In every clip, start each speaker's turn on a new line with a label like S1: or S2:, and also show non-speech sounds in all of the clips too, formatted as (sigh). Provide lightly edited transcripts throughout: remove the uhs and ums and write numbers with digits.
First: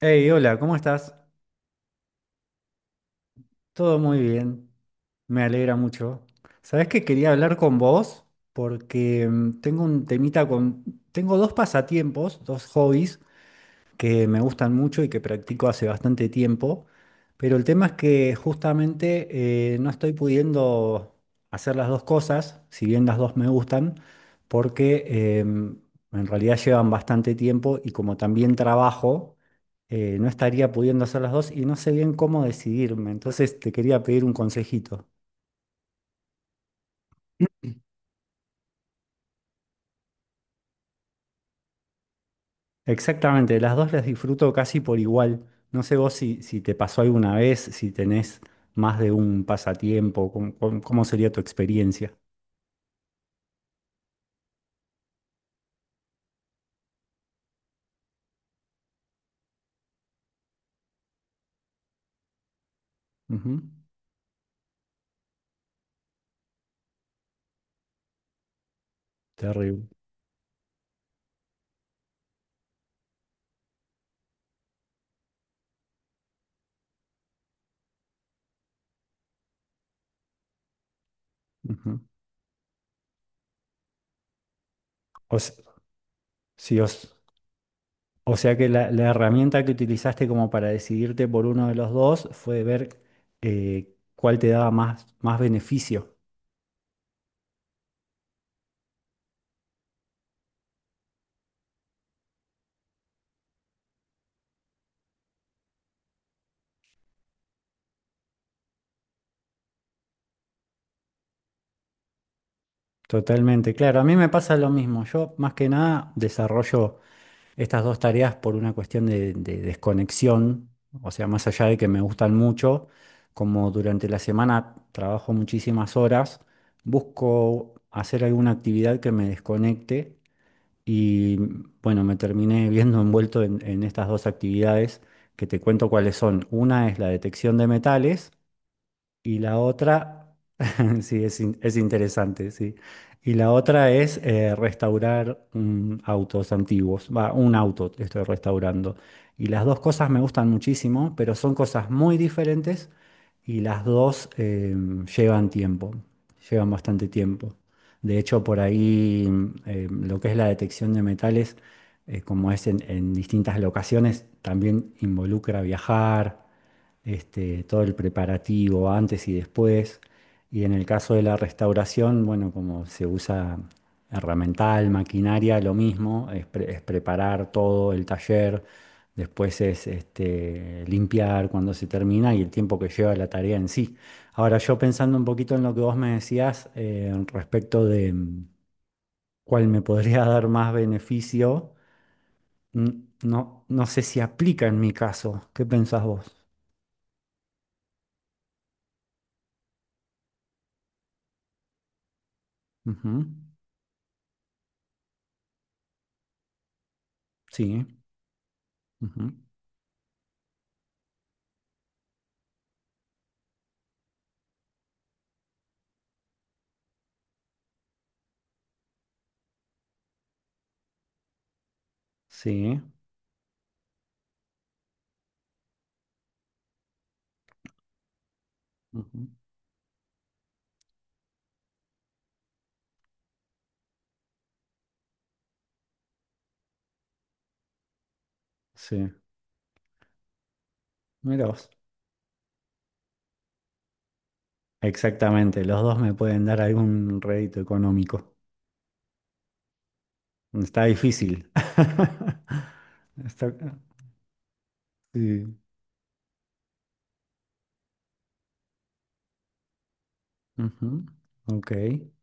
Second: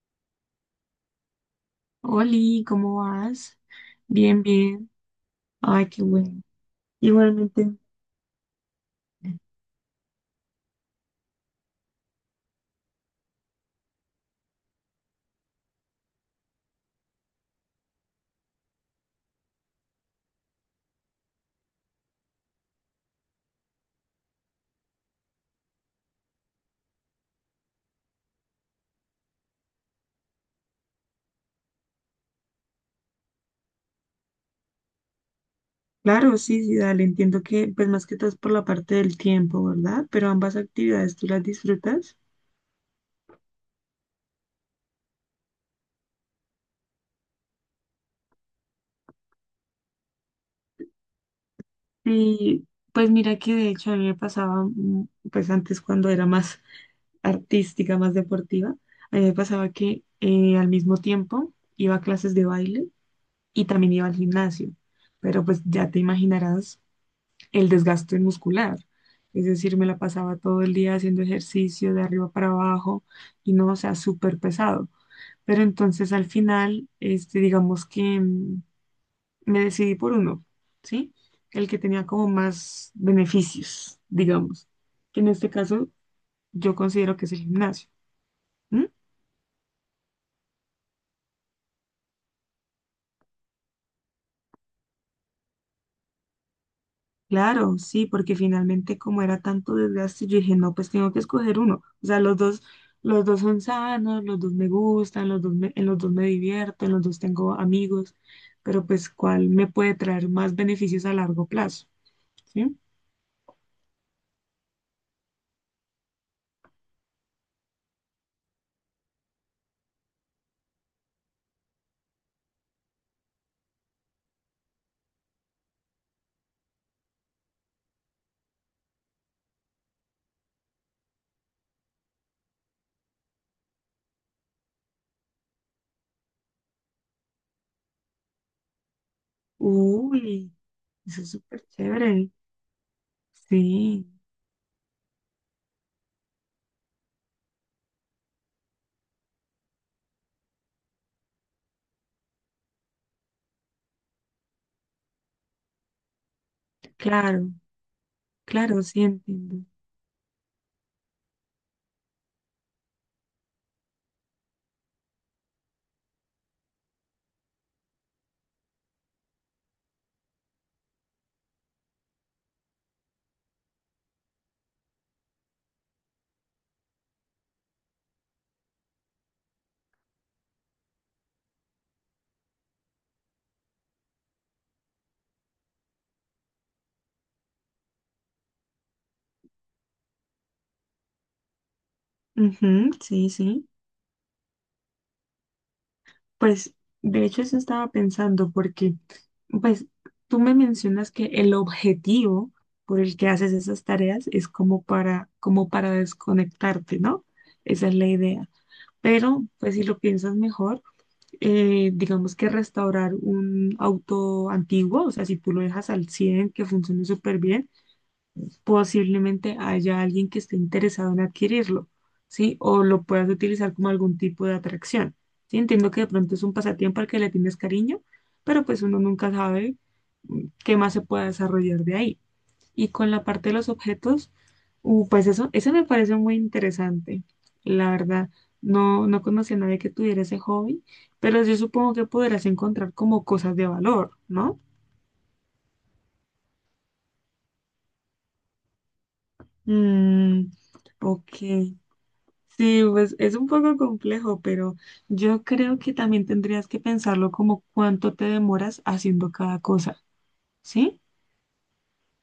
S1: Hey, hola, ¿cómo estás?
S2: Oli, ¿cómo vas?
S1: Todo muy
S2: Bien,
S1: bien,
S2: bien.
S1: me alegra
S2: Ay, qué
S1: mucho.
S2: bueno.
S1: Sabés que quería hablar
S2: Igualmente,
S1: con vos porque tengo un temita con... Tengo dos pasatiempos, dos hobbies que me gustan mucho y que practico hace bastante tiempo, pero el tema es que justamente no estoy pudiendo hacer las dos cosas, si bien las dos me gustan, porque en realidad llevan bastante tiempo y como también trabajo, no estaría pudiendo hacer las dos y no sé bien cómo decidirme, entonces te quería pedir un consejito.
S2: claro, sí, sí, dale. Entiendo que, pues más que todo es por la parte del tiempo, ¿verdad? Pero ambas actividades tú las disfrutas.
S1: Exactamente, las dos las disfruto casi por igual. No sé vos si te pasó alguna vez, si tenés más de un pasatiempo, cómo sería tu experiencia.
S2: Y pues mira que de hecho a mí me pasaba, pues antes cuando era más (laughs) artística, más deportiva, a mí me pasaba que al mismo tiempo iba a clases de baile
S1: Ujú.
S2: y también iba al gimnasio. Pero pues ya te imaginarás el desgaste muscular. Es decir, me
S1: Terrible.
S2: la pasaba todo el día haciendo ejercicio de arriba para abajo y no, o sea, súper pesado. Pero entonces al final, este, digamos que mm, me decidí por uno, ¿sí? El que
S1: Ujú.
S2: tenía como más beneficios, digamos, que en
S1: O,
S2: este
S1: s-
S2: caso yo
S1: sí,
S2: considero que es el gimnasio.
S1: o sea que
S2: ¿M?
S1: la herramienta que utilizaste como para decidirte por uno de los dos fue ver cuál te daba más beneficio.
S2: Claro, sí, porque finalmente como era tanto desgaste, yo dije, no, pues tengo que escoger uno. O sea, los dos son sanos, los dos me gustan, los dos me- en los dos me divierto, en los dos tengo amigos, pero pues ¿cuál me puede traer más beneficios a largo plazo? ¿Sí?
S1: Totalmente, claro. A mí me pasa lo mismo. Yo más que nada desarrollo estas dos tareas por una cuestión de desconexión, o sea, más allá de que me gustan mucho, como durante la semana trabajo muchísimas horas, busco hacer alguna actividad que me desconecte y bueno, me terminé (laughs) viendo envuelto en estas dos actividades que te cuento cuáles son. Una es la detección de metales y la otra,
S2: Uy,
S1: (laughs)
S2: eso
S1: sí,
S2: es súper
S1: es
S2: chévere.
S1: interesante, sí. Y la otra
S2: Sí,
S1: es restaurar autos antiguos. Va, un auto estoy restaurando. Y las dos cosas me gustan muchísimo, pero son cosas muy diferentes y las dos llevan tiempo, llevan bastante
S2: claro,
S1: tiempo. De hecho, por
S2: claro, sí
S1: ahí
S2: entiendo.
S1: lo que es la detección de metales, como es en distintas locaciones, también involucra viajar este, todo el preparativo antes y después. Y en el caso de la restauración, bueno, como se usa herramental, maquinaria, lo mismo, es preparar todo el taller, después es este, limpiar cuando se termina y el tiempo que lleva la tarea en sí. Ahora yo pensando un poquito en lo que vos me decías respecto de cuál me podría (laughs) dar más beneficio, mm,
S2: Ujú, sí, sí.
S1: no sé si aplica en mi caso. ¿Qué pensás vos?
S2: Pues, de hecho, eso estaba pensando porque, pues, tú me mencionas que el objetivo por
S1: Ujú.
S2: el que haces esas tareas es como para, como para desconectarte, ¿no?
S1: Sí.
S2: Esa es la idea.
S1: Ujú.
S2: Pero, pues, si lo piensas mejor, digamos que restaurar un auto antiguo, o sea, si tú lo dejas al 100 que funcione súper bien, posiblemente haya alguien que esté interesado en adquirirlo, ¿sí?
S1: Sí,
S2: O lo puedas utilizar como algún tipo de atracción, ¿sí? Entiendo que de pronto es un pasatiempo al que le tienes cariño, pero pues uno
S1: ujú.
S2: nunca sabe qué más se pueda desarrollar de ahí. Y con la parte de los objetos, pues eso me parece muy interesante, la verdad. No,
S1: Sí,
S2: no conocí a nadie que tuviera ese hobby, pero
S1: mira
S2: yo
S1: vos.
S2: supongo que podrás encontrar como cosas de valor, ¿no?
S1: Exactamente, los dos me pueden dar algún rédito económico.
S2: Mm,
S1: Está
S2: ok.
S1: difícil. (laughs)
S2: Sí, pues es un
S1: Está-
S2: poco complejo, pero yo
S1: sí.
S2: creo que también tendrías que pensarlo como cuánto te demoras haciendo cada cosa, ¿sí?
S1: Ujú. Ok,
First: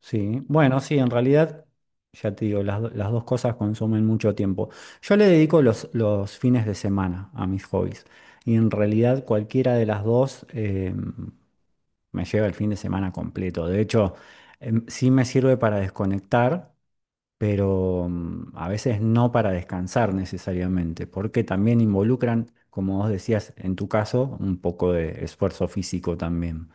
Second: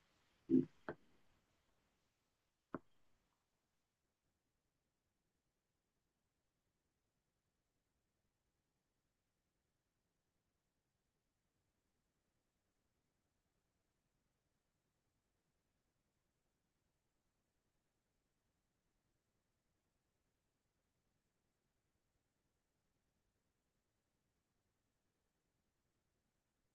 S1: sí. Bueno, sí, en realidad, ya te digo, las dos cosas consumen mucho tiempo. Yo le dedico los fines de semana a mis hobbies y en realidad cualquiera de las dos me lleva el fin de semana completo. De hecho, em, sí me sirve para desconectar. Pero a veces no para descansar necesariamente, porque también involucran, como vos decías, en tu caso, un poco de esfuerzo físico también.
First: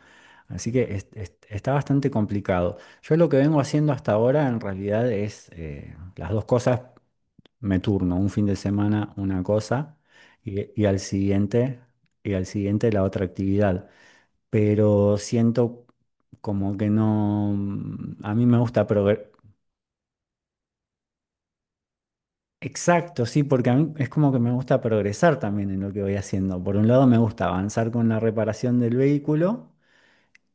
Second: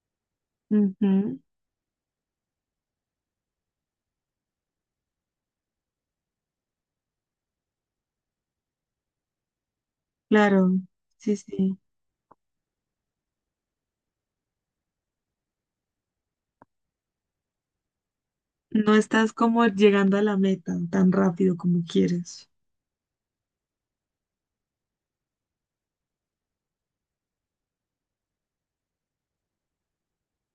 S1: Así que
S2: Ujú,
S1: está bastante complicado. Yo lo que vengo haciendo hasta ahora en realidad es las dos cosas, me turno, un fin de semana una cosa y,
S2: claro,
S1: y al
S2: sí, sí.
S1: siguiente, y al siguiente la otra actividad. Pero siento como que no, mm, a mí me gusta.
S2: No estás como llegando a la meta tan rápido como quieres.
S1: Exacto, sí, porque a mí es como que me gusta progresar también en lo que voy haciendo. Por un lado me gusta avanzar con la reparación del vehículo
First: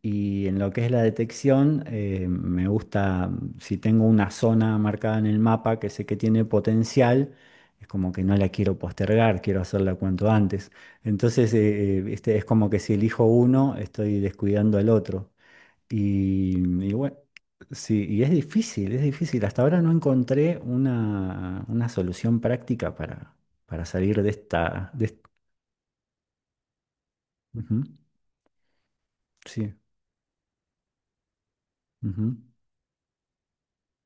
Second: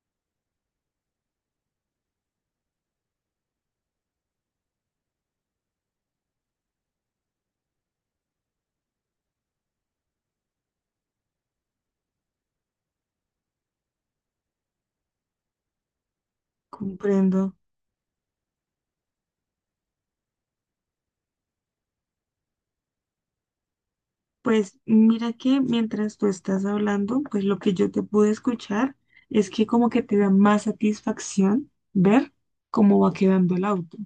S1: y en lo que es la detección me gusta, si tengo una zona marcada en el mapa que sé que tiene potencial, es como que no la quiero postergar, quiero hacerla cuanto antes. Entonces este, es como que si elijo uno, estoy descuidando al otro. Y, y bueno,
S2: Comprendo.
S1: sí, y es difícil, es difícil. Hasta ahora no encontré una solución práctica para salir de
S2: Pues
S1: esta...
S2: mira que mientras tú estás hablando, pues lo que
S1: Ujú,
S2: yo te pude escuchar es que
S1: sí,
S2: como que te da más satisfacción
S1: ujú,
S2: ver cómo va quedando el auto.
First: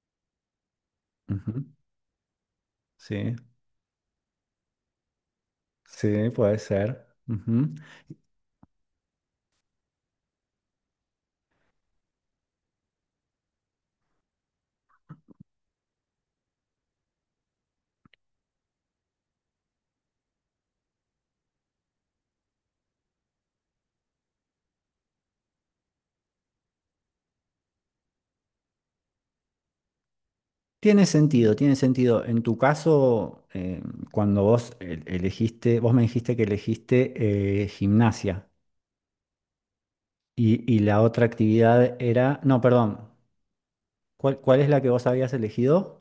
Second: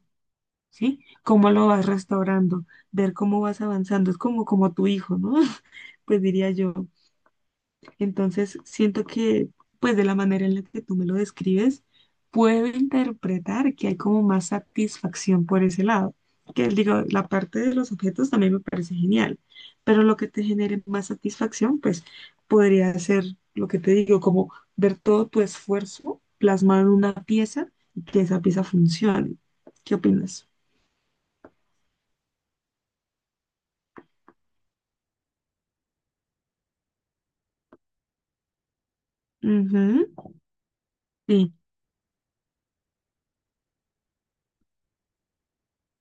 S2: ¿Sí? Cómo
S1: ujú,
S2: lo vas restaurando, ver
S1: sí,
S2: cómo vas avanzando, es como, como tu hijo, ¿no? (laughs) Pues
S1: sí,
S2: diría
S1: puede
S2: yo.
S1: ser. Ujú.
S2: Entonces, siento que, pues de la manera en la que tú me lo describes, puedo interpretar que hay como más satisfacción por ese lado. Que digo, la parte de los objetos también me parece genial, pero lo que te genere más satisfacción, pues podría ser lo que te digo, como ver todo tu esfuerzo plasmado en una pieza y que esa pieza funcione. ¿Qué opinas?
S1: Tiene sentido, tiene sentido. En tu caso, cuando vos elegiste, vos me dijiste que elegiste gimnasia
S2: Ujú.
S1: y la otra
S2: Sí,
S1: actividad era, no, perdón, ¿cuál es la que vos habías elegido?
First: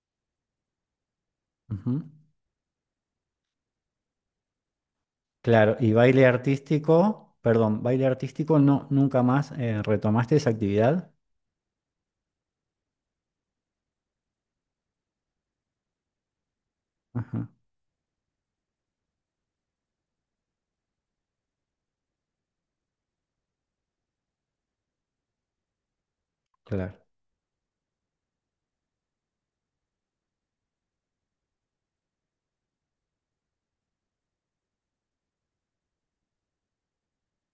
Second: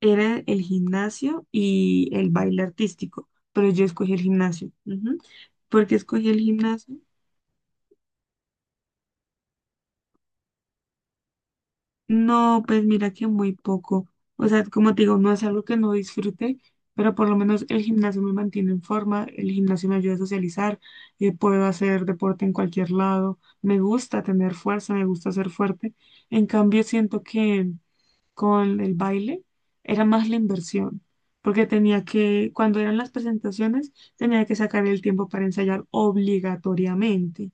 S2: era el gimnasio
S1: Ujú.
S2: y el baile artístico, pero yo escogí el gimnasio. Ujú.
S1: Claro,
S2: ¿Por
S1: y
S2: qué
S1: baile
S2: escogí el gimnasio?
S1: artístico, perdón, baile artístico no, nunca más retomaste esa actividad.
S2: No, pues mira que muy poco. O sea, como te digo, no es algo que no disfrute, pero por lo
S1: Ajá,
S2: menos el gimnasio me mantiene en forma, el gimnasio me ayuda a socializar, puedo hacer deporte en cualquier lado, me gusta tener fuerza, me gusta ser fuerte. En cambio,
S1: claro.
S2: siento que con el baile era más la inversión, porque tenía que, cuando eran las presentaciones, tenía que sacar el tiempo para ensayar obligatoriamente,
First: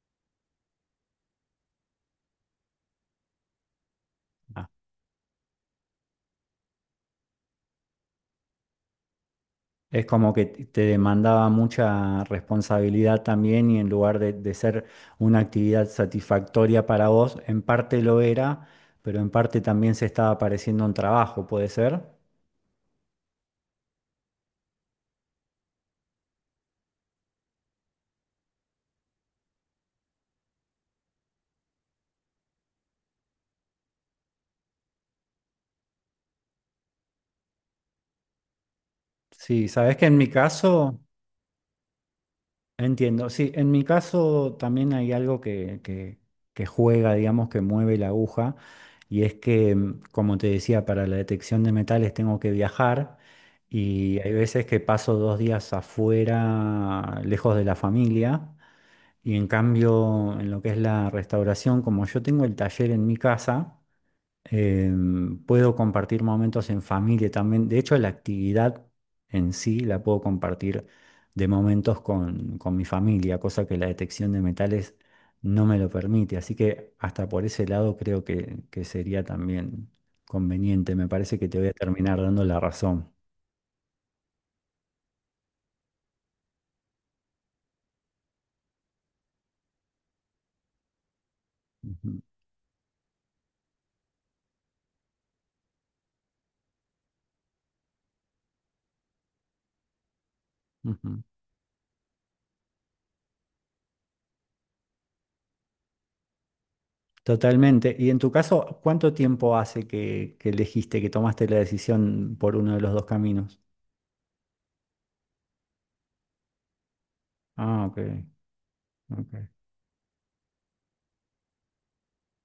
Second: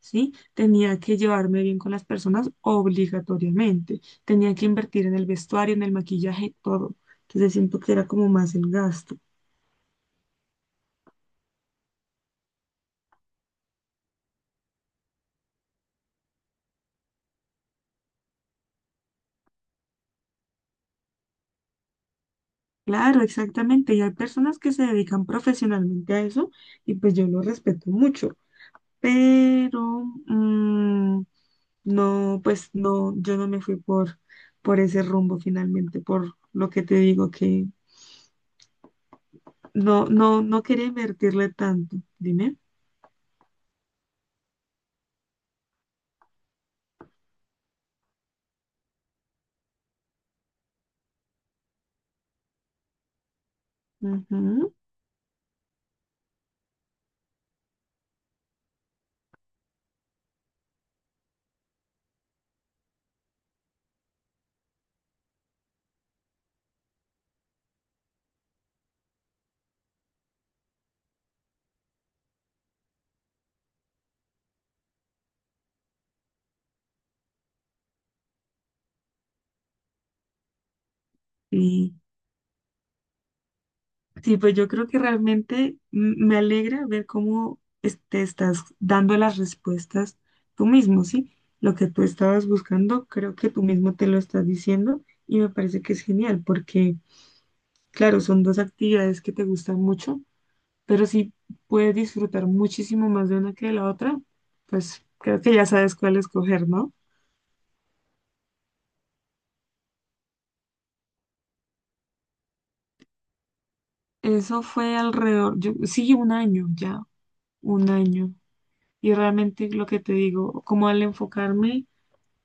S2: ¿sí? Tenía que llevarme bien con las personas obligatoriamente, tenía
S1: Ah.
S2: que invertir en el vestuario, en el maquillaje, todo. Entonces siento que era como más el gasto.
S1: Es como que te demandaba mucha responsabilidad también y en lugar de ser una actividad satisfactoria para vos, en parte lo era, pero en parte también se estaba pareciendo un trabajo, ¿puede ser?
S2: Claro, exactamente. Y hay personas que se dedican profesionalmente a eso y pues yo lo respeto mucho. Pero mm, no, pues no, yo no me fui por ese rumbo finalmente, por lo que te digo que
S1: Sí, sabes que
S2: no,
S1: en mi
S2: no, no quería
S1: caso...
S2: invertirle tanto. Dime.
S1: Entiendo, sí, en mi caso también hay algo que juega, digamos, que mueve la aguja, y es que, mm, como te decía, para la detección de metales tengo que viajar y hay veces
S2: Ujú.
S1: que paso dos días afuera, lejos de la familia, y en cambio, en lo que es la restauración, como yo tengo el taller en mi casa, em, puedo compartir momentos en familia también. De hecho, la actividad en sí la puedo compartir de momentos con mi familia, cosa que la detección de metales no me lo permite. Así que hasta por ese lado creo que sería también conveniente. Me parece que te voy a
S2: Sí.
S1: terminar dando la razón.
S2: Sí, pues yo creo que realmente m- me alegra ver cómo es- te estás dando las respuestas tú mismo, ¿sí? Lo que tú
S1: Ujú,
S2: estabas buscando, creo que tú mismo te lo estás diciendo y me parece que es genial porque, claro, son dos actividades que te gustan mucho, pero
S1: ujú.
S2: si puedes disfrutar muchísimo más de una que de la otra, pues creo que ya sabes cuál escoger, ¿no?
S1: Totalmente. Y en tu caso, ¿cuánto tiempo hace que elegiste, que tomaste la decisión por uno de los dos caminos?
S2: Eso fue alrededor, yo, sí, un año ya,
S1: Ah,
S2: un
S1: ok.
S2: año. Y
S1: Ok.
S2: realmente lo que te digo, como al enfocarme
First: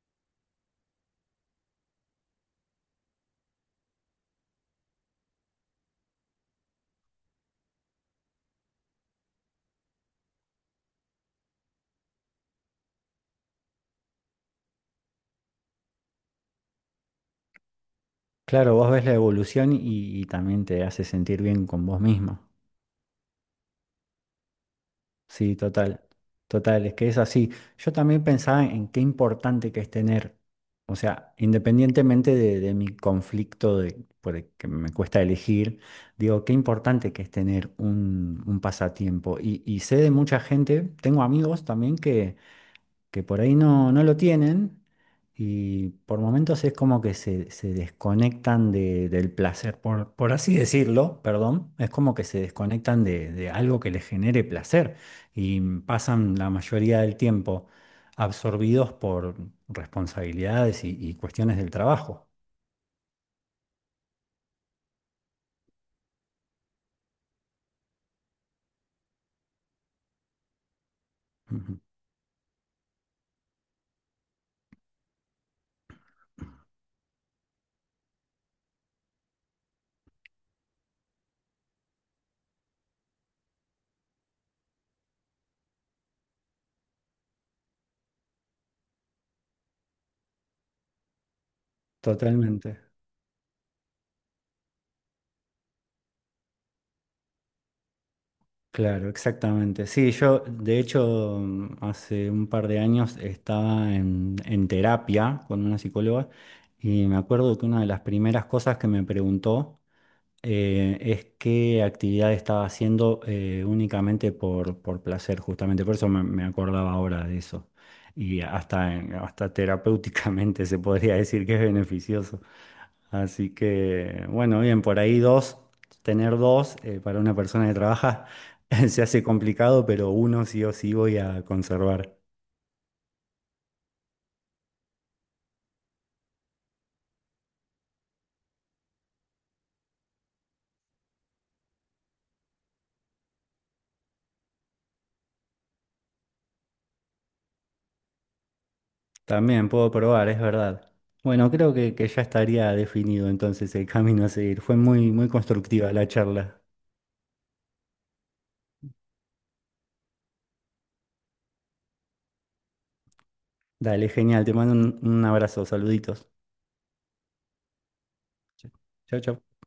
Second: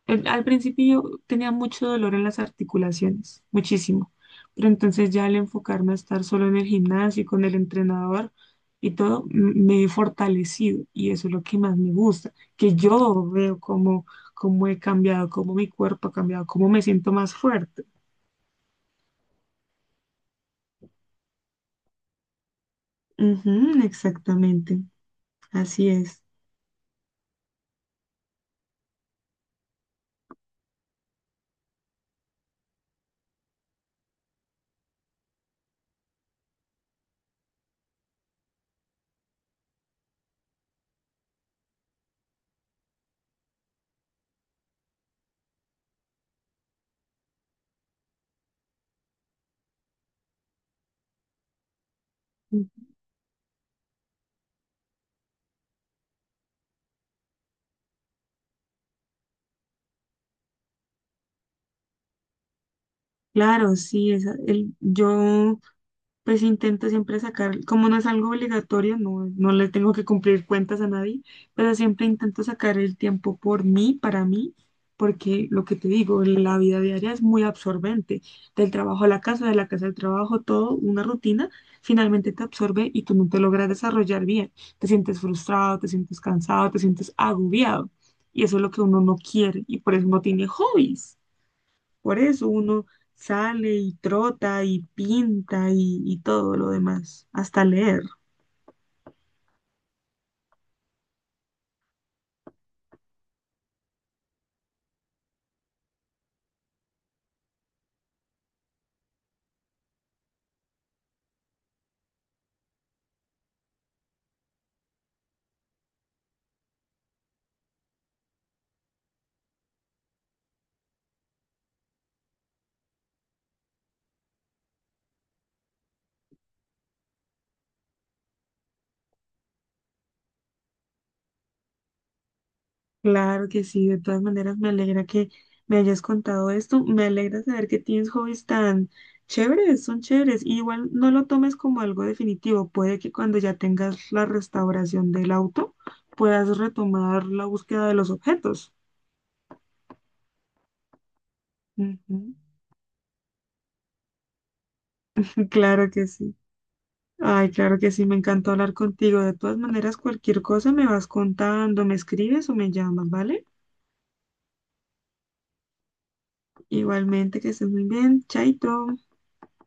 S2: el- al principio yo tenía mucho dolor en las articulaciones, muchísimo, pero entonces ya al enfocarme a estar solo en el gimnasio y con el entrenador y todo, m- me he fortalecido y eso es lo que más me gusta, que yo veo cómo, cómo he cambiado, cómo mi cuerpo ha cambiado, cómo me siento más fuerte.
S1: Claro, vos ves la evolución y también te hace sentir bien con vos mismo.
S2: Ujú, exactamente,
S1: Sí,
S2: así
S1: total,
S2: es.
S1: total, es que es así. Yo también pensaba en qué importante que es tener, o sea, independientemente de mi conflicto de, por el que me cuesta elegir, digo, qué importante que es tener un pasatiempo. Y sé de mucha gente, tengo amigos también que por ahí no lo tienen y por momentos es como que se desconectan de- del placer, por así decirlo, perdón, es como que se desconectan de algo que les genere placer y pasan la mayoría del tiempo absorbidos por responsabilidades y cuestiones del trabajo.
S2: Claro, sí, esa- el, yo pues intento siempre sacar, como no es algo obligatorio, no, no le tengo que cumplir cuentas a nadie, pero
S1: Ujú.
S2: siempre intento sacar el tiempo por mí, para mí, porque lo que te digo, la vida diaria es muy absorbente, del trabajo a la casa, de la casa al trabajo, todo, una rutina, finalmente te absorbe y tú no te logras desarrollar bien, te sientes frustrado, te sientes cansado, te sientes agobiado, y eso es lo que uno no quiere, y por eso no tiene hobbies. Por eso
S1: Totalmente.
S2: uno sale y trota y pinta y todo lo demás, hasta leer.
S1: Claro, exactamente. Sí, yo de hecho hace un par de años estaba en terapia con una psicóloga y me acuerdo que una de las primeras cosas que me preguntó es qué actividad estaba haciendo únicamente por placer, justamente. Por eso me acordaba ahora de eso. Y hasta, hasta terapéuticamente se podría decir que es beneficioso. Así que, bueno, bien, por ahí dos, tener dos para una persona que trabaja (laughs) se hace complicado, pero uno sí o sí voy a conservar.
S2: Claro que sí, de todas maneras me alegra que me hayas contado esto. Me alegra saber que tienes hobbies tan chéveres, son chéveres. Y igual no lo tomes como algo definitivo. Puede que cuando ya tengas la restauración del auto puedas retomar la búsqueda de los objetos.
S1: También puedo probar, es verdad. Bueno, creo que ya
S2: Ujú,
S1: estaría definido entonces el camino a seguir. Fue muy, muy
S2: claro
S1: constructiva la
S2: que sí.
S1: charla.
S2: Ay, claro que sí, me encantó hablar contigo. De todas maneras, cualquier cosa me vas contando, me escribes o me llamas, ¿vale?
S1: Dale, genial, te mando un abrazo, saluditos.
S2: Igualmente, que estés muy bien. Chaito.
S1: Chao, chao.